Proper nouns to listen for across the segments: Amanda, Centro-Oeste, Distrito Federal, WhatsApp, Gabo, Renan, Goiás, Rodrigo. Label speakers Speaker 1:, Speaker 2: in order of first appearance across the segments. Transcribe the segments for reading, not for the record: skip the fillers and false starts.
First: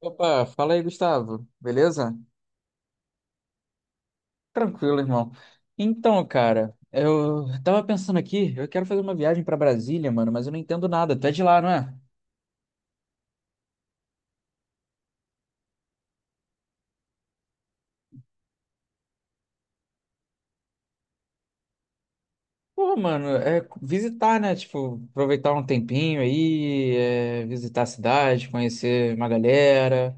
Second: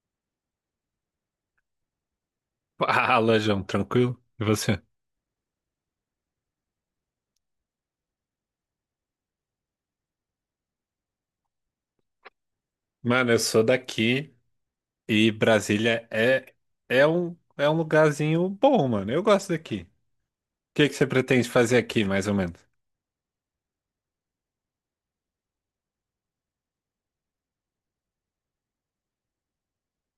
Speaker 1: Opa, fala aí, Gustavo. Beleza?
Speaker 2: Fala, João, tranquilo? E você?
Speaker 1: Tranquilo, irmão. Então, cara, eu tava pensando aqui, eu quero fazer uma viagem pra Brasília, mano, mas eu não entendo nada. Tu é de lá, não é?
Speaker 2: Mano, eu sou daqui e Brasília é um lugarzinho bom, mano. Eu gosto daqui. O que que você pretende fazer aqui, mais ou menos?
Speaker 1: Pô, mano, é visitar, né? Tipo, aproveitar um tempinho aí, visitar a cidade, conhecer uma galera.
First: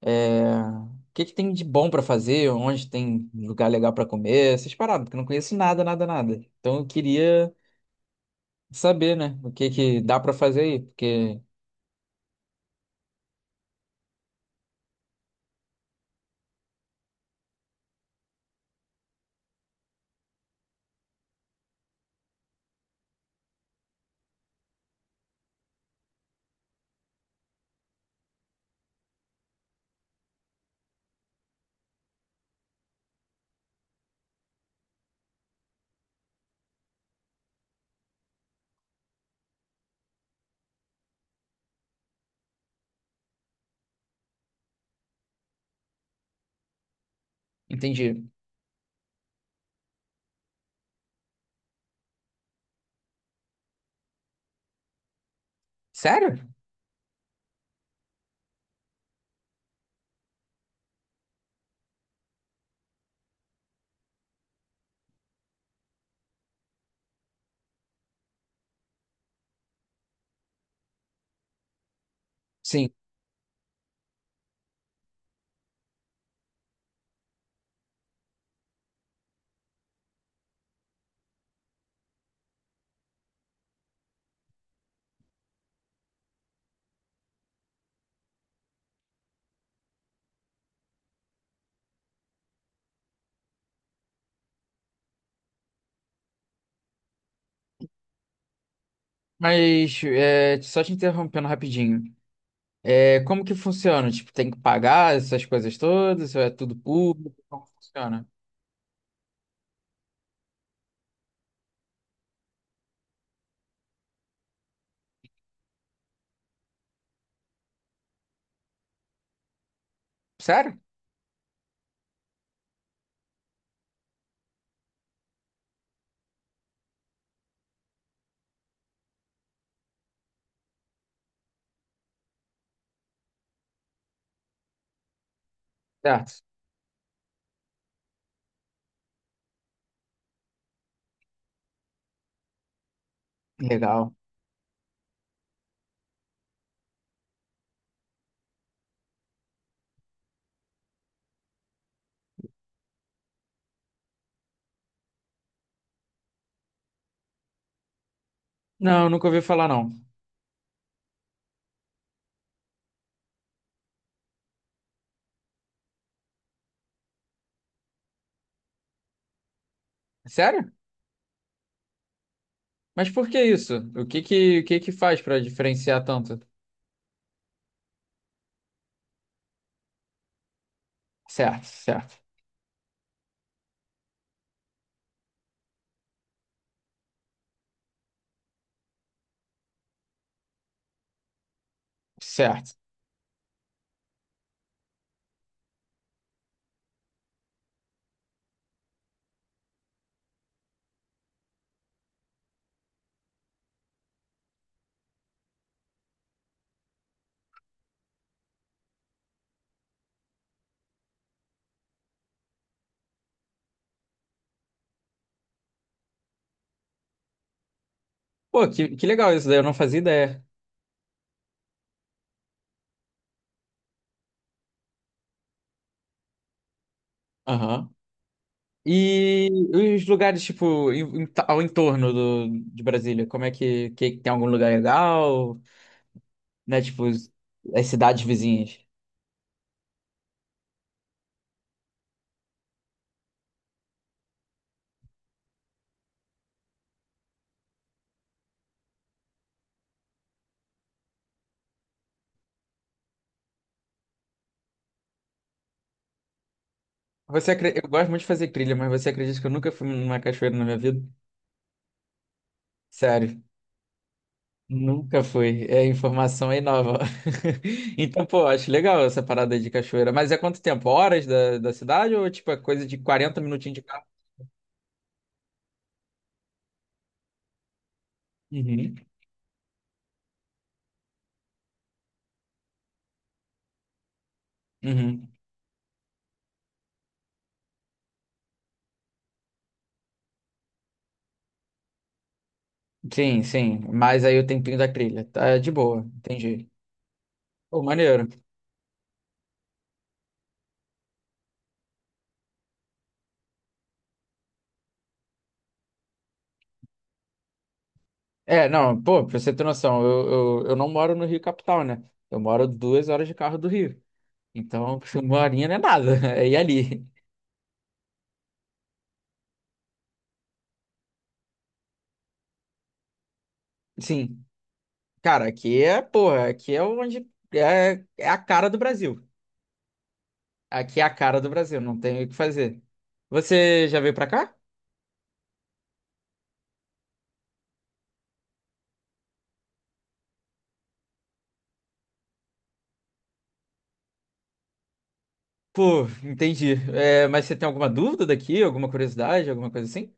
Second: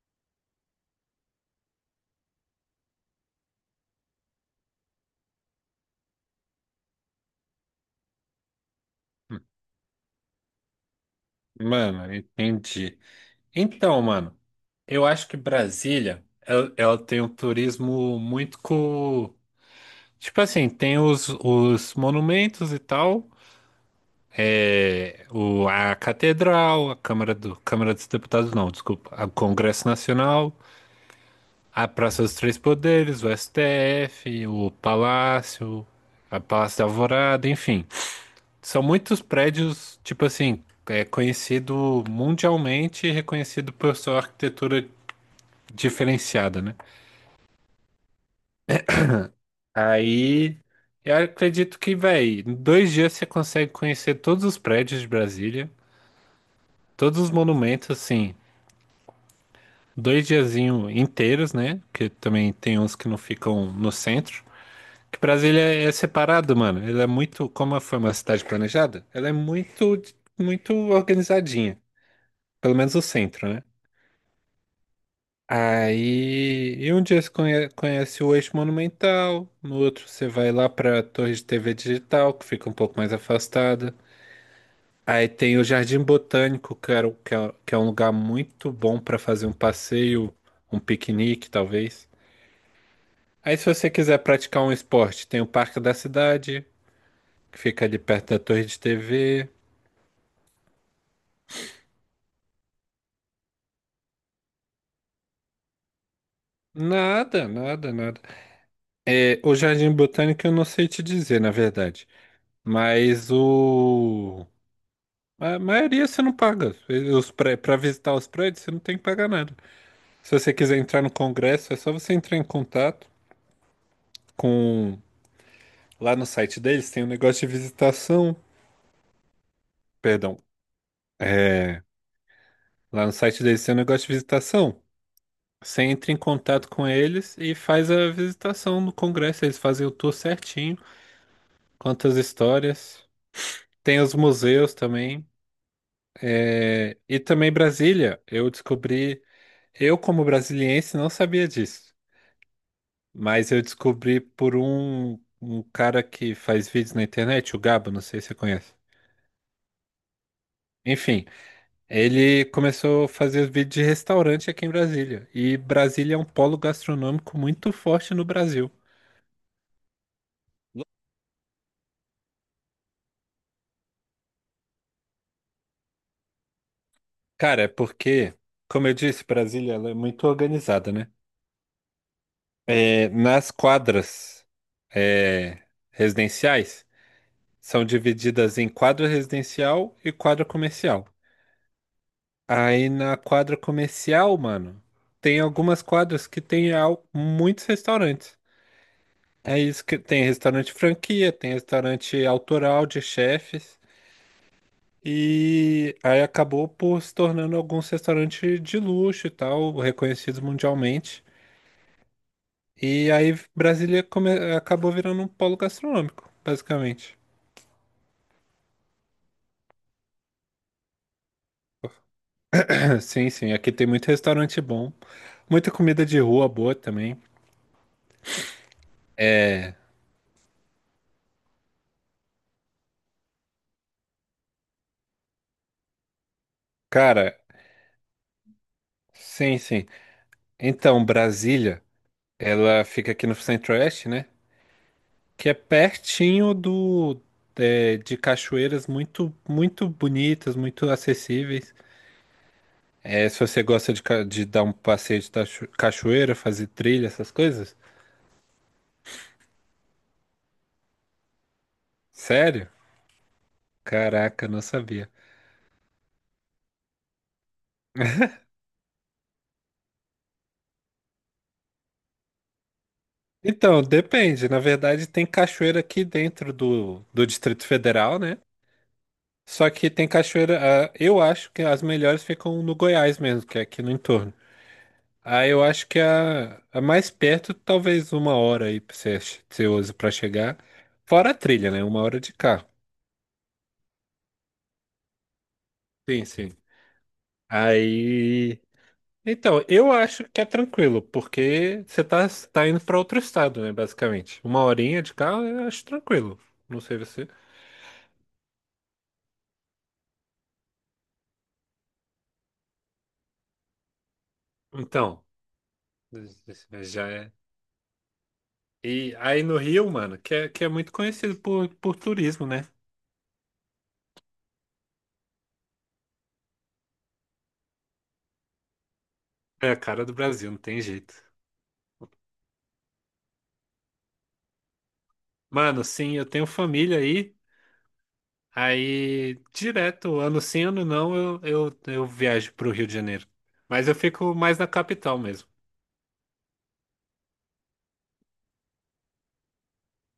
Speaker 1: O que que tem de bom pra fazer? Onde tem lugar legal pra comer? Essas paradas, porque eu não conheço nada, nada, nada. Então eu queria saber, né?
Speaker 2: Hum,
Speaker 1: O que que dá pra fazer aí, porque...
Speaker 2: Mano, entendi. Então, mano, eu acho que Brasília, ela tem um turismo muito. Tipo assim, tem os monumentos e tal, a Catedral, a Câmara dos Deputados, não, desculpa, o Congresso Nacional. A Praça dos Três Poderes, o STF, a Palácio da Alvorada, enfim. São muitos prédios, tipo assim, é conhecido mundialmente e reconhecido por sua arquitetura diferenciada, né?
Speaker 1: Entendi.
Speaker 2: Aí eu acredito que, véi, em 2 dias você consegue conhecer todos os prédios de Brasília,
Speaker 1: Sério?
Speaker 2: todos os monumentos, assim, dois diazinhos inteiros, né? Porque também tem uns que não ficam no centro. Que Brasília é separado, mano. Ela é muito, como foi uma cidade planejada, ela é muito, muito organizadinha. Pelo
Speaker 1: Sim,
Speaker 2: menos o centro, né? Aí, e um dia você conhece o Eixo Monumental, no outro você vai lá pra Torre de TV Digital, que fica um pouco mais afastada. Aí tem o Jardim Botânico, que, era, o- que é um lugar muito bom pra fazer um passeio, um piquenique, talvez. Aí, se você quiser praticar um esporte, tem o Parque da Cidade, que fica ali perto da Torre de TV.
Speaker 1: mas só te interrompendo rapidinho. É, como que funciona? Tipo, tem que pagar essas coisas todas? Ou é tudo público?
Speaker 2: Nada,
Speaker 1: Como
Speaker 2: nada, nada.
Speaker 1: funciona?
Speaker 2: É, o Jardim Botânico eu não sei te dizer, na verdade. Mas o. A maioria você não paga. Para visitar os prédios, você não tem que pagar nada. Se você
Speaker 1: Sério?
Speaker 2: quiser entrar no Congresso, é só você entrar em contato com. Lá no site deles tem um negócio de visitação. Perdão. É... Lá no site deles tem um negócio de visitação. Você entra em
Speaker 1: Certo.
Speaker 2: contato com eles e faz a visitação no Congresso. Eles fazem o tour certinho. Quantas histórias. Tem
Speaker 1: Legal.
Speaker 2: os museus também. E também Brasília. Eu descobri, eu como brasiliense não sabia disso, mas eu descobri por um cara que faz vídeos na internet, o Gabo, não sei se você conhece.
Speaker 1: Não, nunca ouvi falar não.
Speaker 2: Enfim, ele começou a fazer os vídeos de restaurante aqui em Brasília. E Brasília é um polo gastronômico muito forte no Brasil.
Speaker 1: Sério? Mas por que isso? O que que faz pra diferenciar tanto?
Speaker 2: Cara, é porque, como eu disse, Brasília ela é muito organizada, né?
Speaker 1: Certo, certo,
Speaker 2: É, nas quadras é, residenciais. São divididas em quadra residencial e quadra comercial.
Speaker 1: certo.
Speaker 2: Aí na quadra comercial, mano, tem algumas quadras que tem muitos restaurantes. É isso que tem restaurante franquia, tem restaurante autoral de chefes. E aí acabou por se tornando alguns restaurantes de luxo e tal, reconhecidos mundialmente. E aí Brasília acabou virando um polo gastronômico, basicamente.
Speaker 1: Pô, que legal isso daí, eu não fazia ideia.
Speaker 2: Sim, sim, aqui tem muito restaurante bom, muita comida de rua boa também.
Speaker 1: Aham. E os lugares, tipo, ao entorno de Brasília, como é que tem algum lugar legal? Né? Tipo,
Speaker 2: Cara,
Speaker 1: as cidades vizinhas.
Speaker 2: sim, sim. Então, Brasília, ela fica aqui no Centro-Oeste, né? Que é pertinho de cachoeiras muito, muito bonitas, muito acessíveis. É, se você gosta de dar um passeio de cachoeira, fazer trilha, essas coisas.
Speaker 1: Eu gosto muito de fazer trilha, mas você acredita que eu nunca fui numa cachoeira na minha vida?
Speaker 2: Sério?
Speaker 1: Sério,
Speaker 2: Caraca, não sabia.
Speaker 1: nunca fui. É a informação aí nova. Então, pô, acho legal essa parada de cachoeira. Mas é quanto tempo? Horas da cidade ou tipo é coisa de 40 minutinhos
Speaker 2: Então,
Speaker 1: de carro?
Speaker 2: depende. Na verdade, tem cachoeira aqui dentro do Distrito Federal, né?
Speaker 1: Uhum.
Speaker 2: Só que tem cachoeira, eu acho que as melhores ficam no Goiás mesmo, que é aqui no entorno.
Speaker 1: Uhum.
Speaker 2: Ah, eu acho que a mais perto, talvez uma hora aí pra você, usa pra chegar. Fora a trilha, né? Uma hora de carro.
Speaker 1: Sim, sim. Mas aí o tempinho da trilha. Tá de boa,
Speaker 2: Sim, sim.
Speaker 1: entendi. Pô, maneiro.
Speaker 2: Aí. Então, eu acho que é tranquilo, porque você tá indo pra outro estado, né? Basicamente. Uma horinha de carro, eu acho tranquilo. Não sei você.
Speaker 1: É, não, pô, pra você ter noção, eu não moro no Rio capital, né? Eu moro 2 horas de carro do Rio. Então,
Speaker 2: Então,
Speaker 1: uma horinha não é nada. É ir ali.
Speaker 2: já é. E aí no Rio, mano, que é muito conhecido por turismo, né?
Speaker 1: Sim, cara, aqui é, porra, aqui é onde é a cara do Brasil.
Speaker 2: É a cara do Brasil, não tem
Speaker 1: Aqui é a
Speaker 2: jeito.
Speaker 1: cara do Brasil, não tem o que fazer. Você já veio pra cá?
Speaker 2: Mano, sim, eu tenho família aí. Aí, direto, ano sim, ano não, eu viajo pro Rio de Janeiro. Mas eu fico mais na capital mesmo.
Speaker 1: Pô, entendi. É, mas você tem alguma dúvida daqui, alguma curiosidade, alguma coisa assim?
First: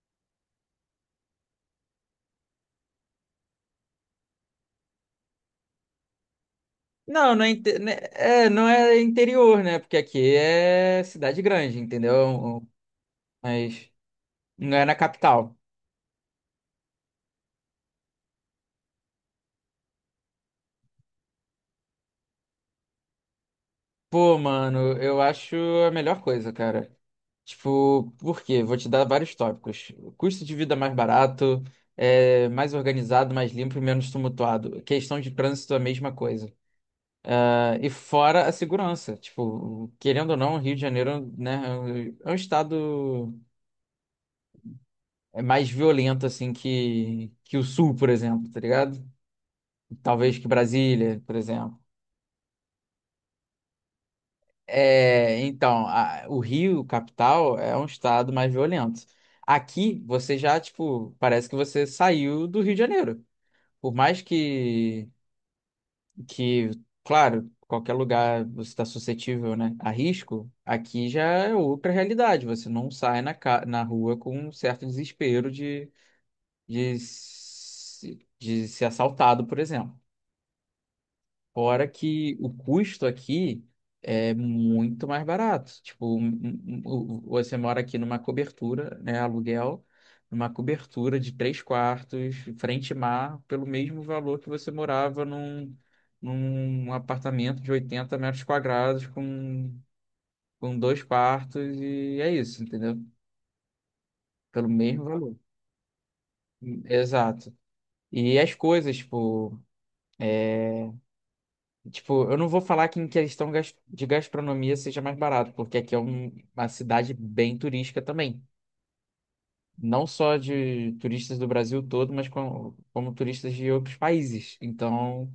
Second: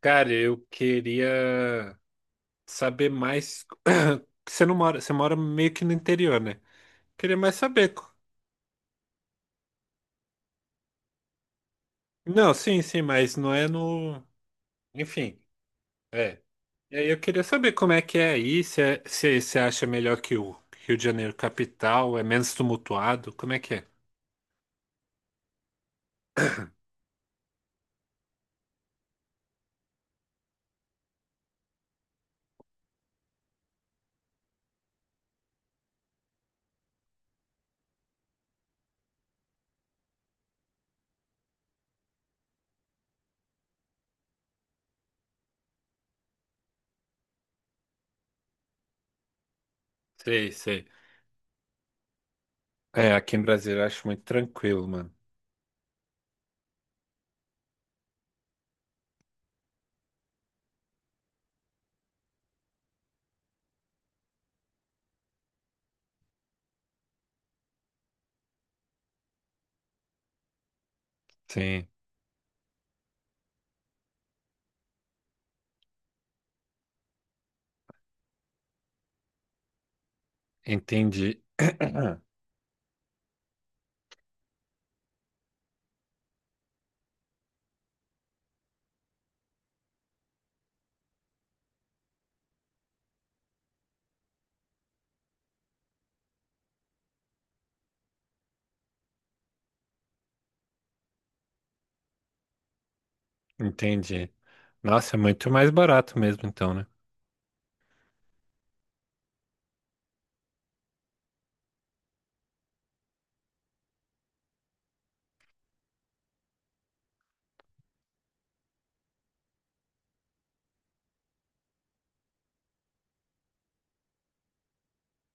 Speaker 2: Cara, eu queria saber mais. Você não mora, você mora meio que no interior, né?
Speaker 1: Não,
Speaker 2: Queria
Speaker 1: não é,
Speaker 2: mais saber.
Speaker 1: não é interior, né? Porque aqui é cidade grande,
Speaker 2: Não,
Speaker 1: entendeu?
Speaker 2: sim, sim, mas não é
Speaker 1: Mas
Speaker 2: no.
Speaker 1: não é na
Speaker 2: Enfim,
Speaker 1: capital.
Speaker 2: é. E aí eu queria saber como é que é aí, se você acha melhor que o Rio de Janeiro capital, é menos tumultuado, como é que é?
Speaker 1: Pô, mano, eu acho a melhor coisa, cara. Tipo, por quê? Vou te dar vários tópicos. Custo de vida mais barato, mais organizado, mais limpo e menos tumultuado. Questão de trânsito, a mesma coisa. Ah, e fora a segurança. Tipo, querendo ou não, o Rio de Janeiro, né, é um estado mais violento, assim, que o Sul, por exemplo, tá ligado? Talvez que
Speaker 2: Sei, sei.
Speaker 1: Brasília, por exemplo.
Speaker 2: É, aqui em Brasília eu acho muito tranquilo, mano.
Speaker 1: É, então, o Rio, capital, é um estado mais violento. Aqui, você já, tipo, parece que você saiu do Rio de Janeiro. Por mais que, que, claro, qualquer lugar você está suscetível, né, a risco, aqui já é
Speaker 2: Sim.
Speaker 1: outra realidade. Você não sai na rua com um certo desespero de, se- de ser assaltado, por exemplo.
Speaker 2: Entendi.
Speaker 1: Fora que o custo aqui é muito mais barato. Tipo, você mora aqui numa cobertura, né, aluguel, numa cobertura de três quartos, frente e mar, pelo mesmo valor que você morava num apartamento de 80 metros quadrados com dois quartos e é isso, entendeu?
Speaker 2: Entendi.
Speaker 1: Pelo mesmo
Speaker 2: Nossa, é
Speaker 1: valor.
Speaker 2: muito mais barato mesmo, então, né?
Speaker 1: Exato. E as coisas, é, Tipo, eu não vou falar que em questão de gastronomia seja mais barato, porque aqui é uma cidade bem turística também. Não só de turistas do Brasil todo, mas como turistas de outros países. Então,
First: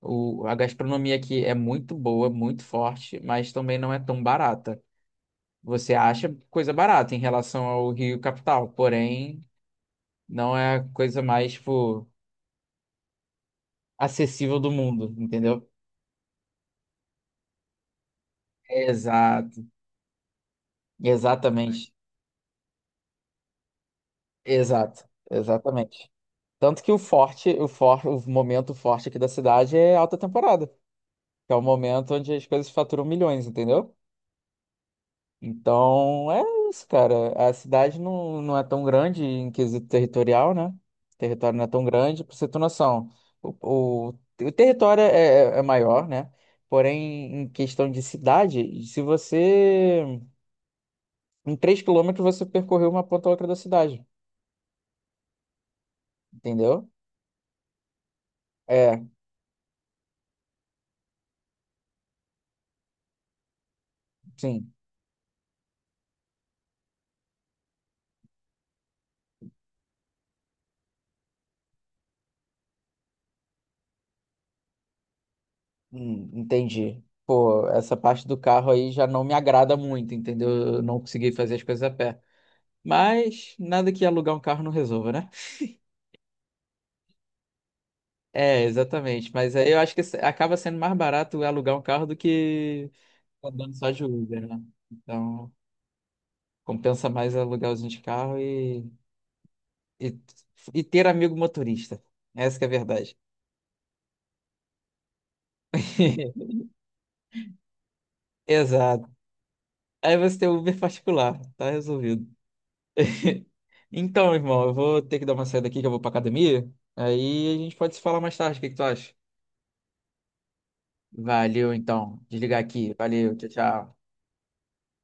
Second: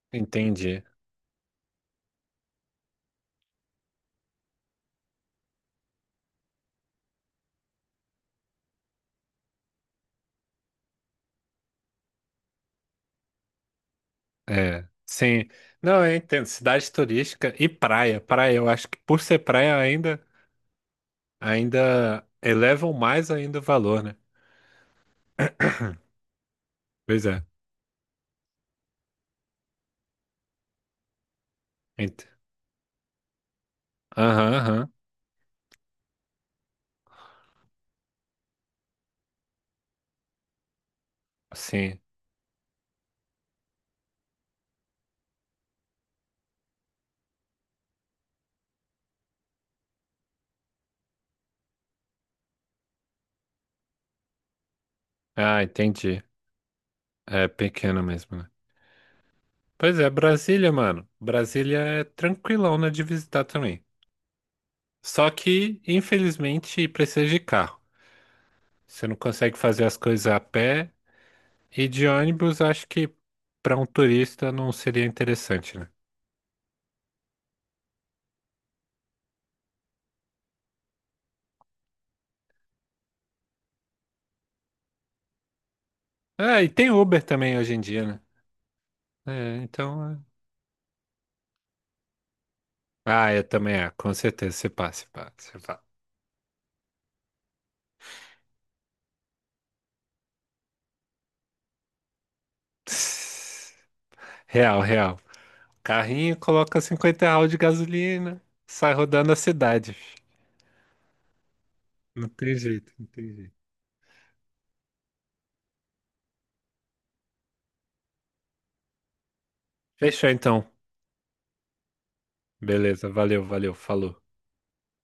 Speaker 1: a
Speaker 2: Entendi.
Speaker 1: gastronomia aqui é muito boa, muito forte, mas também não é tão barata. Você acha coisa barata em relação ao Rio capital, porém, não é a coisa mais, tipo, acessível do
Speaker 2: É.
Speaker 1: mundo,
Speaker 2: Sim.
Speaker 1: entendeu?
Speaker 2: Não, eu entendo. Cidade turística e praia. Praia, eu acho que por ser
Speaker 1: Exato.
Speaker 2: praia ainda,
Speaker 1: Exatamente.
Speaker 2: ainda elevam mais ainda o valor, né?
Speaker 1: Exato. Exatamente. Tanto que o
Speaker 2: Pois é.
Speaker 1: forte, o for, o momento forte aqui da cidade é alta temporada, que é o momento
Speaker 2: Ent-
Speaker 1: onde as coisas faturam milhões, entendeu?
Speaker 2: Aham, aham.
Speaker 1: Então é isso, cara. A cidade não é tão grande em quesito territorial, né? O território não é tão
Speaker 2: Sim.
Speaker 1: grande, pra você ter noção. O, o, o território é maior, né? Porém, em questão de cidade, se você. Em 3 quilômetros você percorreu uma ponta a outra da cidade,
Speaker 2: Ah, entendi.
Speaker 1: entendeu?
Speaker 2: É pequeno mesmo, né?
Speaker 1: É,
Speaker 2: Pois é, Brasília, mano. Brasília é tranquilão, né, de visitar também.
Speaker 1: sim.
Speaker 2: Só que, infelizmente, precisa de carro. Você não consegue fazer as coisas a pé. E de ônibus, acho que para um turista não seria interessante, né?
Speaker 1: Entendi. Pô, essa parte do carro aí já não me agrada muito, entendeu? Eu não consegui fazer as coisas a pé. Mas nada que alugar um carro não resolva, né?
Speaker 2: Ah, e tem Uber também hoje em dia, né?
Speaker 1: É, exatamente. Mas
Speaker 2: É,
Speaker 1: aí eu acho que
Speaker 2: então.
Speaker 1: acaba sendo mais barato alugar um carro do que
Speaker 2: Ah, eu
Speaker 1: andando
Speaker 2: também,
Speaker 1: só de
Speaker 2: com
Speaker 1: Uber,
Speaker 2: certeza.
Speaker 1: né?
Speaker 2: Você passa, você
Speaker 1: Então,
Speaker 2: passa, você
Speaker 1: compensa mais alugar usina de carro e, e ter amigo motorista. Essa que é a verdade.
Speaker 2: passa. Real, real. Carrinho, coloca 50 real de gasolina, sai
Speaker 1: Exato.
Speaker 2: rodando a cidade.
Speaker 1: Aí você tem o Uber particular, tá resolvido.
Speaker 2: Não tem jeito, não tem jeito.
Speaker 1: Então, irmão, eu vou ter que dar uma saída aqui que eu vou pra academia. Aí a gente pode se falar mais tarde. O que que tu acha?
Speaker 2: Fechou então.
Speaker 1: Valeu, então. Desligar aqui.
Speaker 2: Beleza,
Speaker 1: Valeu,
Speaker 2: valeu,
Speaker 1: tchau,
Speaker 2: valeu,
Speaker 1: tchau.
Speaker 2: falou.